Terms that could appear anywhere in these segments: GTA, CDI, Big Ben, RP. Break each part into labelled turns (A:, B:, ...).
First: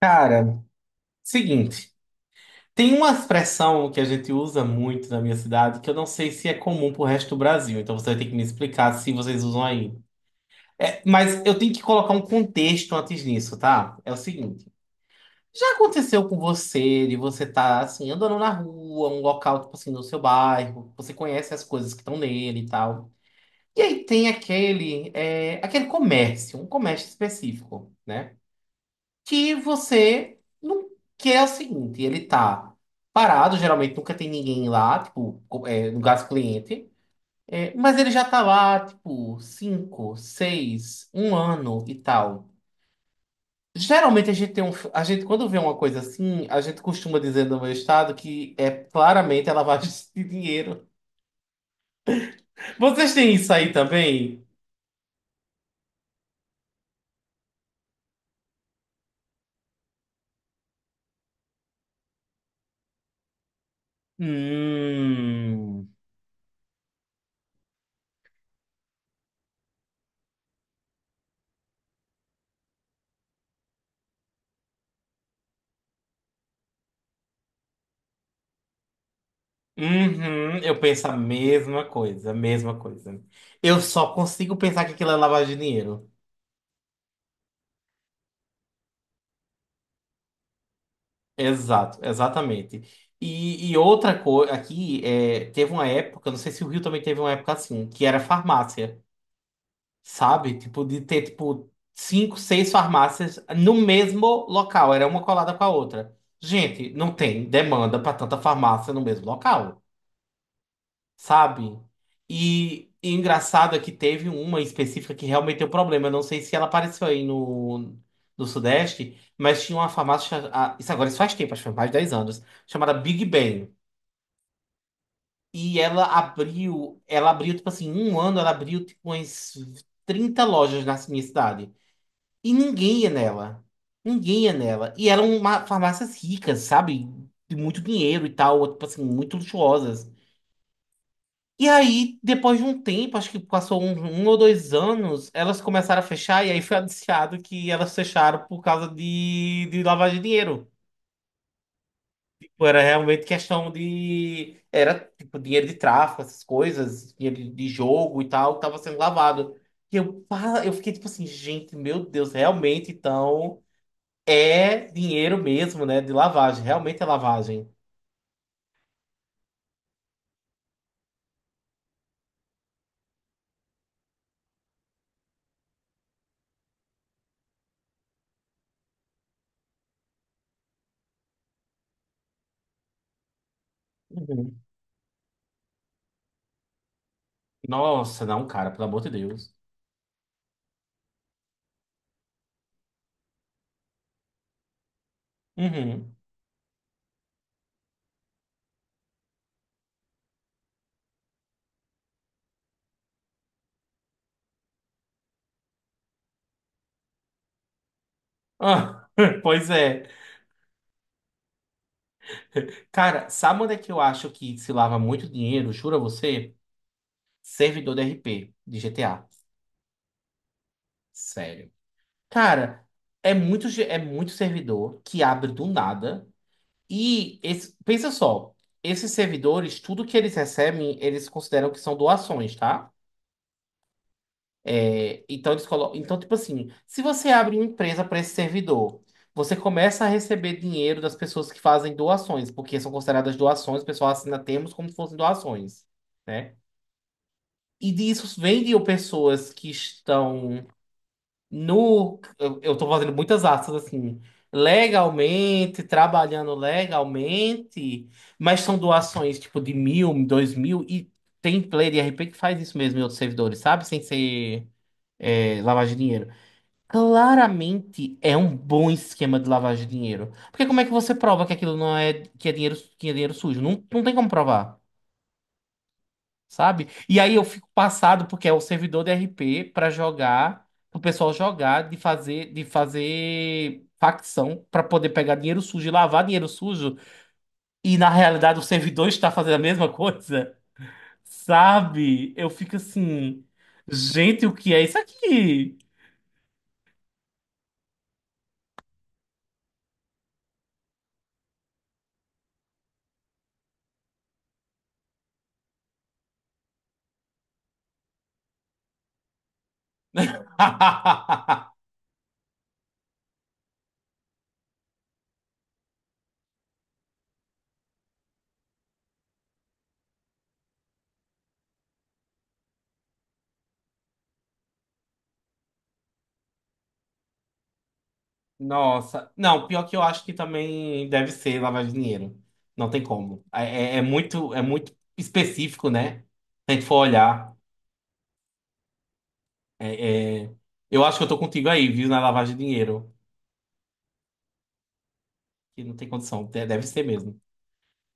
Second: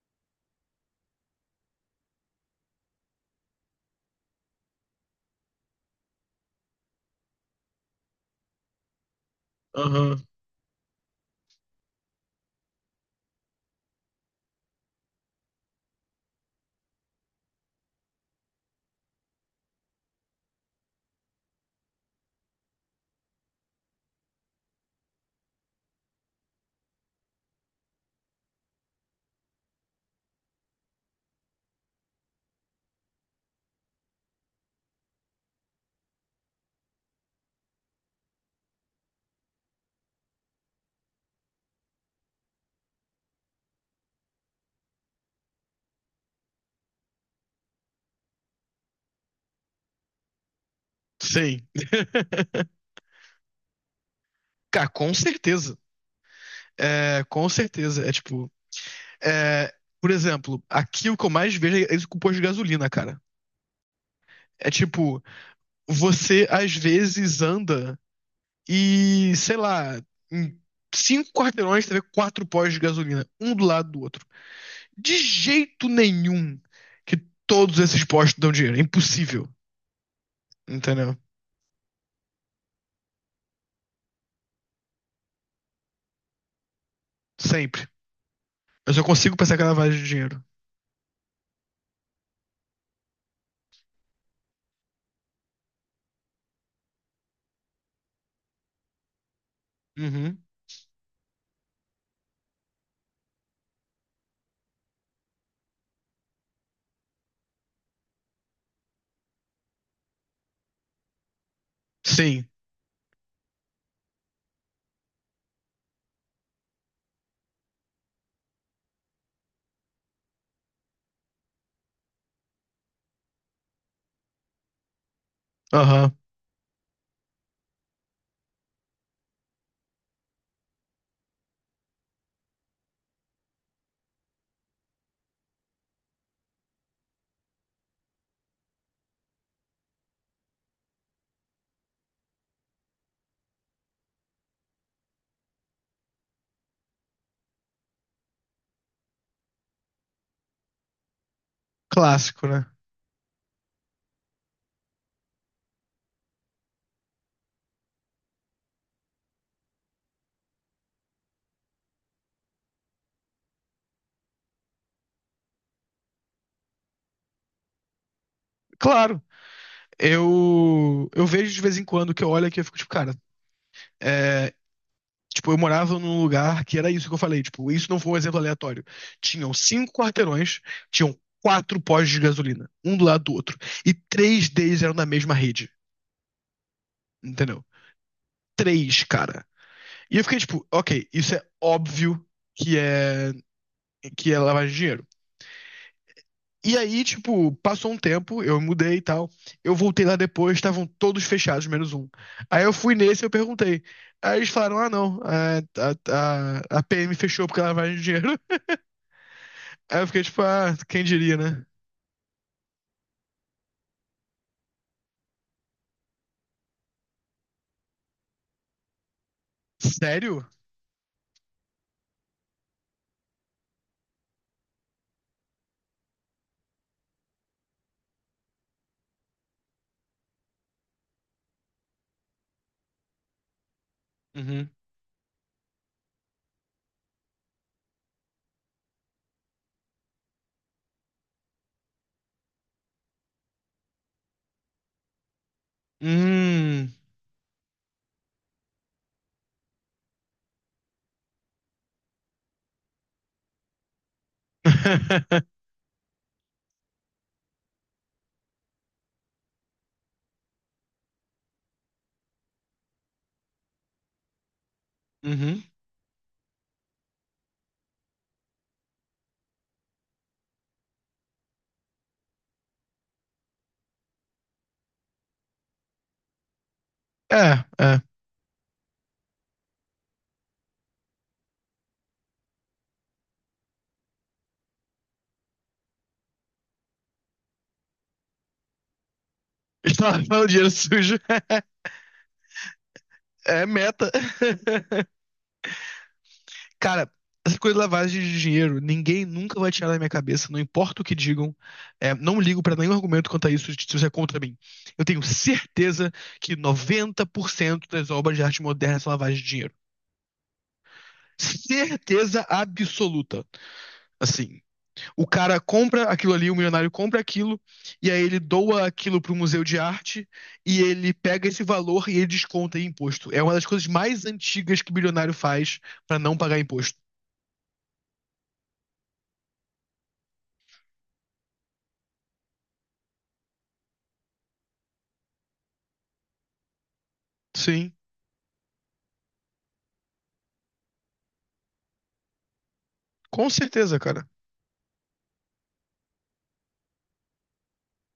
A: Cara, seguinte, tem uma expressão que a gente usa muito na minha cidade que eu não sei se é comum pro resto do Brasil, então você vai ter que me explicar se vocês usam aí.
B: Aham,
A: É, mas eu tenho que colocar um contexto antes nisso, tá? É o seguinte, já aconteceu com você de você tá assim andando na rua, um local tipo assim no seu bairro, você conhece as coisas que estão nele e tal. E aí tem aquele aquele comércio, um comércio específico, né? Que você não quer é o seguinte, ele tá parado, geralmente nunca tem ninguém lá, tipo, no caso cliente, mas ele já tá lá, tipo, cinco, seis, um ano e tal. Geralmente a gente quando vê uma coisa assim, a gente costuma dizer no meu estado que é claramente a lavagem de dinheiro.
B: sim.
A: Vocês têm isso aí também?
B: Cara, com certeza. É, com certeza. É, por exemplo, aqui o que eu mais vejo é isso com o posto de gasolina, cara. É tipo,
A: Hum.
B: você às vezes anda e, sei lá, em cinco quarteirões você vê quatro postos de gasolina, um do lado do outro. De jeito nenhum que todos esses postos dão dinheiro. É impossível.
A: Uhum, eu penso
B: Entendeu?
A: a mesma coisa, a mesma coisa. Eu só consigo pensar que aquilo é lavagem de dinheiro.
B: Sempre. Eu só consigo pensar que é lavagem de dinheiro.
A: Exato, exatamente. E outra coisa, aqui teve uma época, não sei se o Rio também teve uma época assim, que era farmácia,
B: Uhum.
A: sabe? Tipo, de ter, tipo, cinco, seis farmácias no mesmo local, era uma colada com a outra. Gente, não tem demanda para tanta farmácia no mesmo local. Sabe?
B: Sim.
A: E engraçado é que teve uma específica que realmente deu problema. Eu não sei se ela apareceu aí no Sudeste, mas tinha uma farmácia, ah, isso agora isso faz tempo, acho que faz mais de 10 anos, chamada Big Ben. E ela
B: Aham.
A: abriu, tipo assim, em um ano ela abriu tipo umas 30 lojas na minha cidade. E ninguém ia nela. Ninguém ia nela. E eram farmácias ricas, sabe? De muito dinheiro e tal, tipo assim, muito luxuosas. E aí, depois de um tempo, acho que passou um ou dois anos, elas começaram a fechar, e aí foi anunciado que elas fecharam por causa de lavagem de dinheiro.
B: Clássico, né?
A: Tipo, era realmente questão de. Era tipo dinheiro de tráfico, essas coisas, dinheiro de jogo e tal, que tava sendo lavado. E eu, pá, eu fiquei tipo assim, gente, meu Deus, realmente então é dinheiro mesmo, né? De lavagem, realmente é lavagem.
B: Claro. Eu vejo de vez em quando que eu olho aqui e fico tipo, cara, é, tipo, eu morava num lugar que era isso que eu falei, tipo, isso não foi um exemplo aleatório. Tinham cinco quarteirões, tinham quatro postos de gasolina, um do lado do outro, e três
A: Uhum.
B: deles eram da mesma rede, entendeu?
A: Nossa, não, cara, pelo amor
B: Três,
A: de
B: cara.
A: Deus.
B: E eu fiquei tipo, ok, isso é óbvio que é que é lavagem de dinheiro.
A: Uhum.
B: E aí, tipo, passou um tempo, eu mudei e tal. Eu voltei lá depois, estavam todos fechados, menos um. Aí eu fui nesse e eu perguntei. Aí eles falaram: ah, não, a PM fechou porque lavagem de dinheiro.
A: Ah, pois
B: Aí eu
A: é.
B: fiquei tipo: ah, quem diria, né?
A: Cara, sabe onde é que eu acho que se lava muito dinheiro? Juro a você? Servidor de RP de GTA.
B: Sério?
A: Sério. Cara, é muito servidor que abre do nada. Pensa só, esses servidores, tudo que eles recebem, eles consideram que são doações, tá?
B: Uhum.
A: É, então, eles colocam, então, tipo assim, se você abre uma empresa para esse servidor, você começa a receber dinheiro das pessoas que fazem doações, porque são consideradas doações, o pessoal assina termos como se fossem doações. Né?
B: Hum.
A: E disso vendiam pessoas que estão no. Eu tô fazendo muitas aspas assim. Legalmente, trabalhando legalmente, mas são doações tipo de mil, dois mil, e tem player de RP que faz isso mesmo em outros servidores, sabe? Sem ser
B: Uhum.
A: lavagem de dinheiro. Claramente é um bom esquema de lavagem de dinheiro. Porque como é que você prova que aquilo não é, que é dinheiro sujo? Não, não tem como provar, sabe? E aí eu
B: É,
A: fico
B: é.
A: passado porque é o servidor de RP para jogar, pro pessoal jogar, de fazer facção para poder pegar dinheiro sujo e lavar dinheiro sujo, e na realidade o servidor está fazendo a mesma
B: Estava lavando
A: coisa,
B: dinheiro sujo.
A: sabe? Eu fico assim,
B: É meta.
A: gente, o que é isso aqui?
B: Cara, essa coisa de lavagem de dinheiro, ninguém nunca vai tirar da minha cabeça, não importa o que digam. É, não ligo pra nenhum argumento quanto a isso, se isso é contra mim. Eu tenho certeza que 90% das obras de arte moderna são lavagem de dinheiro. Certeza absoluta. Assim, o cara compra aquilo ali, o milionário compra aquilo, e aí ele doa aquilo pro museu de arte, e ele pega esse valor e ele desconta em imposto. É uma das coisas mais antigas que o bilionário faz pra não pagar imposto.
A: Nossa, não, pior que eu acho que também deve ser lavar dinheiro. Não tem como. É muito específico, né? Se a gente for olhar.
B: Sim,
A: É, é, eu acho que eu tô contigo aí, viu, na lavagem de dinheiro.
B: com certeza, cara.
A: Que não tem condição, deve ser mesmo.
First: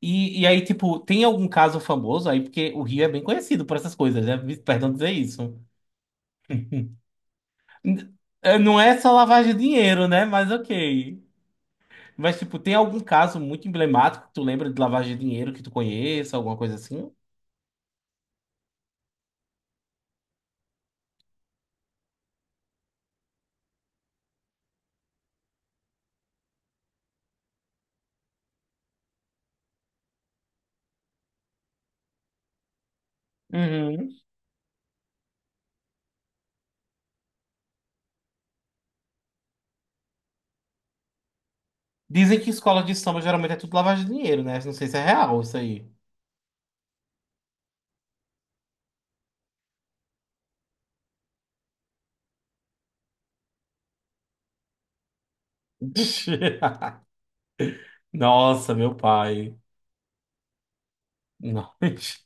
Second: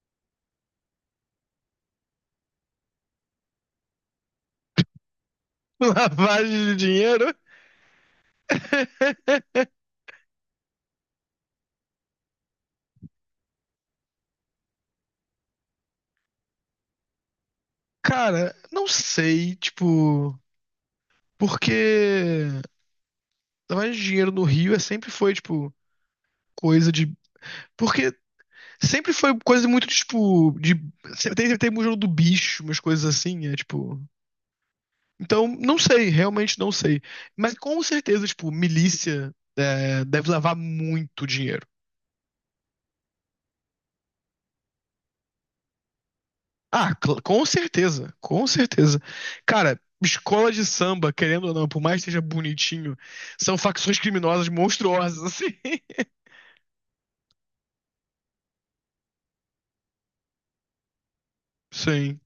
A: E, aí, tipo, tem algum caso famoso aí? Porque o Rio é bem conhecido por essas coisas, né? Perdão dizer isso.
B: Lavagem de dinheiro?
A: N- Não é só lavagem de dinheiro, né? Mas ok. Mas, tipo, tem algum caso muito emblemático que tu lembra de lavagem de dinheiro que tu conheça, alguma coisa assim?
B: Cara, não sei, tipo, porque lavagem de dinheiro no Rio é sempre foi, tipo, coisa de. Porque sempre foi coisa muito, tipo, de. Sempre tem, tem museu do bicho, umas coisas assim, é tipo.
A: Uhum.
B: Então, não sei, realmente não sei. Mas com certeza, tipo, milícia, deve lavar muito dinheiro.
A: Dizem que escola de samba geralmente é tudo lavagem de dinheiro, né? Não sei se é real isso aí.
B: Ah, cl- com certeza, com certeza. Cara, escola de samba, querendo ou não, por mais que seja bonitinho, são facções criminosas monstruosas, assim.
A: Nossa, meu pai. Não.
B: Sim.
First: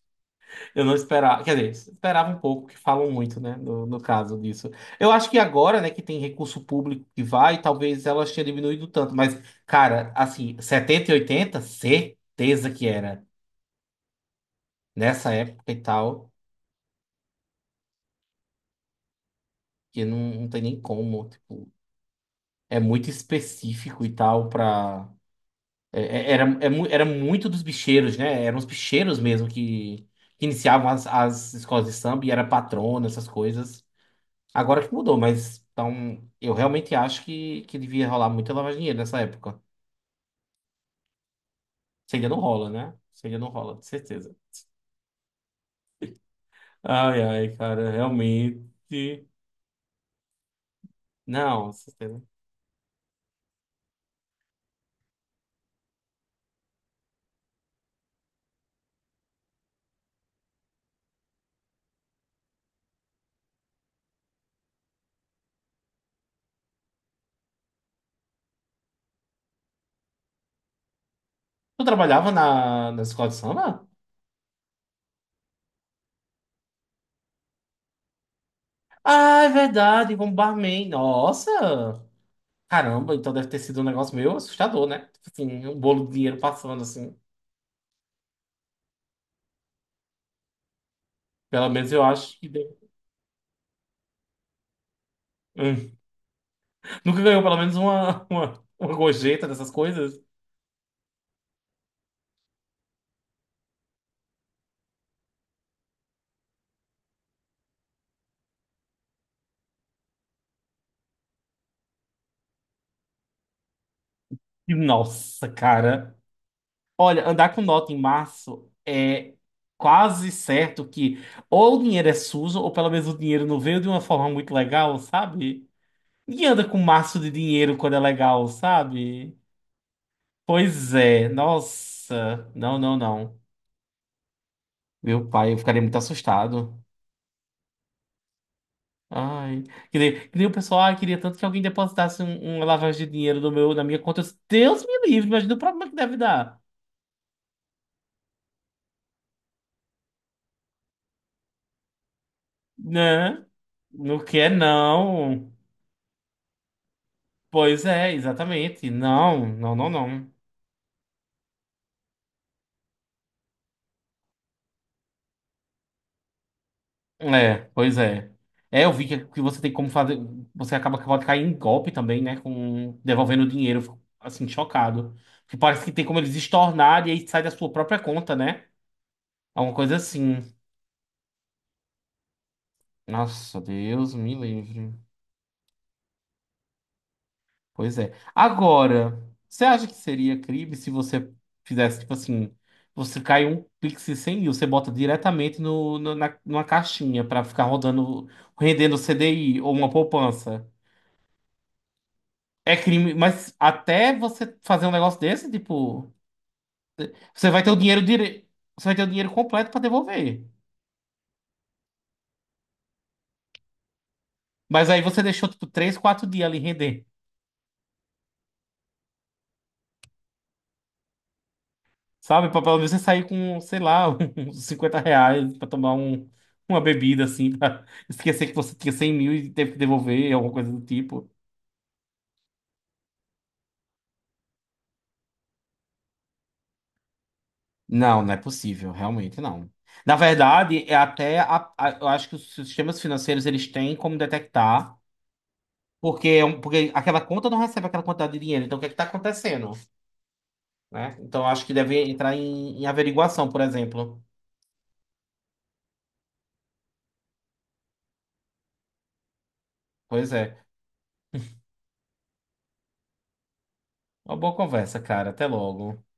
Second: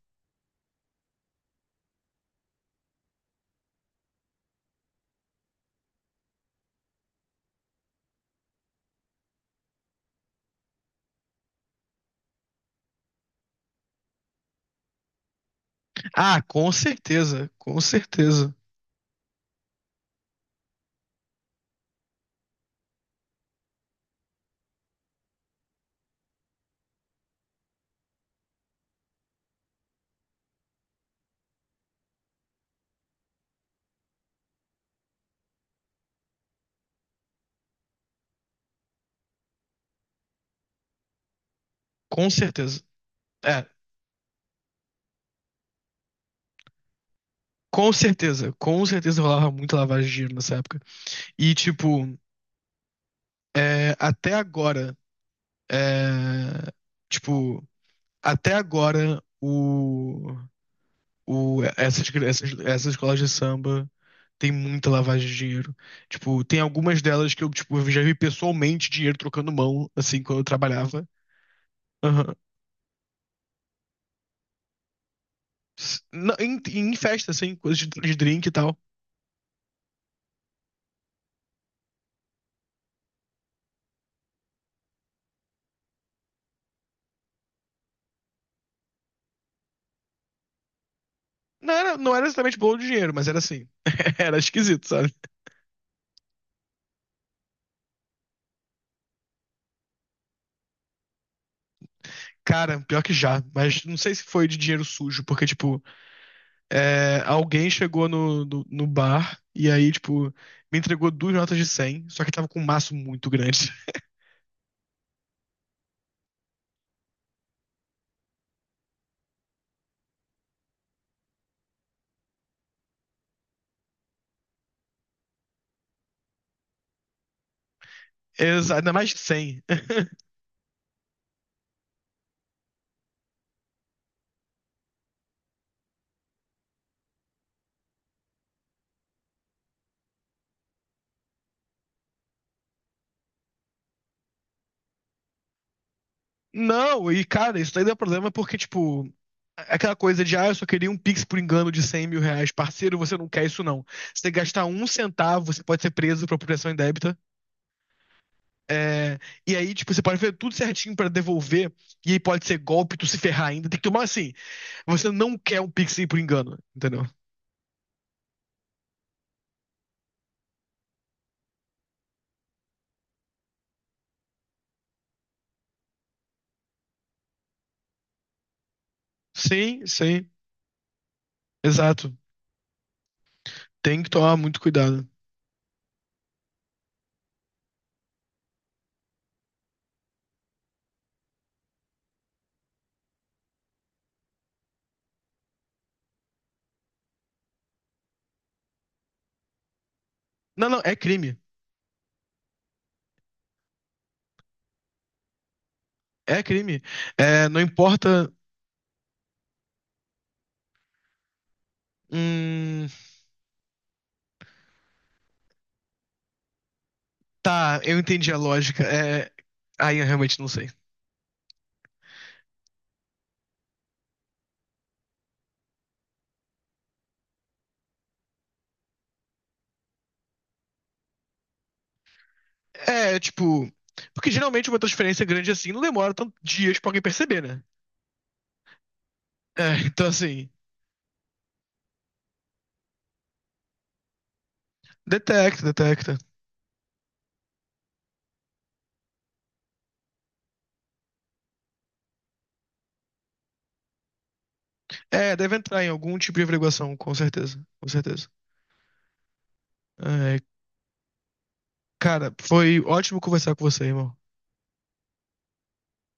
A: Eu não esperava, quer dizer, esperava um pouco, que falam muito, né, no caso disso. Eu acho que agora, né, que tem recurso público que vai, talvez elas tenham diminuído tanto, mas, cara, assim, 70 e 80, certeza que era. Nessa época e tal,
B: Ah, com certeza, com certeza,
A: que não tem nem como, tipo, é muito específico e tal pra... era muito dos bicheiros, né, eram os bicheiros mesmo que iniciavam as escolas de samba e era patrona, essas coisas. Agora que mudou, mas então eu realmente acho que devia rolar muita lavagem de dinheiro nessa época. Se
B: com
A: ainda não rola,
B: certeza.
A: né? Se ainda não
B: É,
A: rola, de certeza. Ai, ai, cara, realmente.
B: com certeza rolava muita lavagem de dinheiro nessa época. E,
A: Não,
B: tipo,
A: certeza.
B: até agora, é, tipo, até agora, essas, essas, essas escolas de samba. Tem muita lavagem de dinheiro. Tipo, tem algumas delas que eu, tipo, eu já vi pessoalmente dinheiro trocando mão, assim, quando eu trabalhava.
A: Tu trabalhava
B: Aham.
A: na escola de samba?
B: S- na- Em, em festa, assim, coisas de drink e tal.
A: Ah, é verdade, como barman. Nossa! Caramba, então deve ter sido um negócio meio assustador, né? Tipo assim, um bolo de dinheiro passando assim. Pelo
B: Não
A: menos
B: era,
A: eu
B: não era
A: acho que
B: exatamente bolo
A: deu.
B: de dinheiro, mas era assim. Era esquisito, sabe?
A: Hum. Nunca ganhou pelo menos uma gorjeta dessas coisas?
B: Cara, pior que já, mas não sei se foi de dinheiro sujo, porque, tipo, alguém chegou no bar e aí, tipo, me entregou duas notas de 100 só que tava com um maço muito grande.
A: E, nossa, cara. Olha, andar com nota em março é quase certo que ou o dinheiro é sujo, ou pelo menos o dinheiro não veio de uma forma muito legal, sabe? Ninguém anda com maço de dinheiro quando é legal,
B: Exa- ainda mais de
A: sabe?
B: 100.
A: Pois é, nossa. Não, não, não. Meu pai, eu ficaria muito assustado. Ai. Que nem o pessoal, ah, queria tanto que alguém depositasse uma lavagem de dinheiro no meu, na minha conta. Eu disse, Deus me livre, imagina o problema que deve dar.
B: Não, e cara, isso daí dá problema porque, tipo, aquela coisa de, ah, eu só queria um Pix por engano de 100 mil reais. Parceiro, você não quer
A: Né?
B: isso, não. Se
A: Não
B: você
A: quer,
B: gastar um centavo,
A: não.
B: você pode ser preso por apropriação indébita.
A: Pois é, exatamente.
B: É,
A: Não,
B: e aí,
A: não, não,
B: tipo, você pode fazer
A: não.
B: tudo certinho pra devolver, e aí pode ser golpe, tu se ferrar ainda. Tem que tomar assim. Você não quer um Pix aí por engano, entendeu?
A: É, pois é. É, eu vi que você tem como fazer. Você acaba que pode cair em golpe também, né? Com devolvendo o dinheiro. Eu fico, assim, chocado. Porque parece que tem como eles estornarem e aí sai da sua própria conta, né? Alguma
B: Sim,
A: coisa
B: sim,
A: assim.
B: exato.
A: Nossa,
B: Tem que
A: Deus me
B: tomar muito
A: livre.
B: cuidado.
A: Pois é. Agora, você acha que seria crime se você fizesse, tipo assim, você cai um Pix de 100 mil, você bota diretamente numa caixinha pra ficar rodando, rendendo CDI ou uma
B: Não,
A: poupança?
B: não, é crime.
A: É crime, mas até você fazer um negócio desse, tipo,
B: É crime. É,
A: você
B: não
A: vai ter o dinheiro
B: importa.
A: dire... você vai ter o dinheiro completo pra devolver.
B: Hum...
A: Mas aí você deixou, tipo, 3 4 dias ali rendendo.
B: Tá, eu entendi a lógica. É... Aí eu realmente não sei.
A: Sabe, pra pelo menos você sair com, sei lá, uns R$ 50 pra tomar uma bebida, assim, pra esquecer que você tinha 100 mil e teve que devolver, alguma coisa do tipo.
B: É, tipo. Porque geralmente uma transferência grande assim não demora tantos dias pra alguém perceber, né?
A: Não, não é possível, realmente não.
B: É, então
A: Na
B: assim.
A: verdade, é até, eu acho que os sistemas financeiros, eles têm como detectar,
B: Detecta, detecta.
A: porque, porque aquela conta não recebe aquela quantidade de dinheiro, então o que é que tá acontecendo, né? Então, eu acho que deve entrar em averiguação, por exemplo.
B: É, deve entrar em algum tipo de averiguação, com certeza. Com certeza.
A: Pois
B: É,
A: é.
B: cara, foi ótimo conversar com você, irmão.
A: Uma boa conversa, cara. Até logo.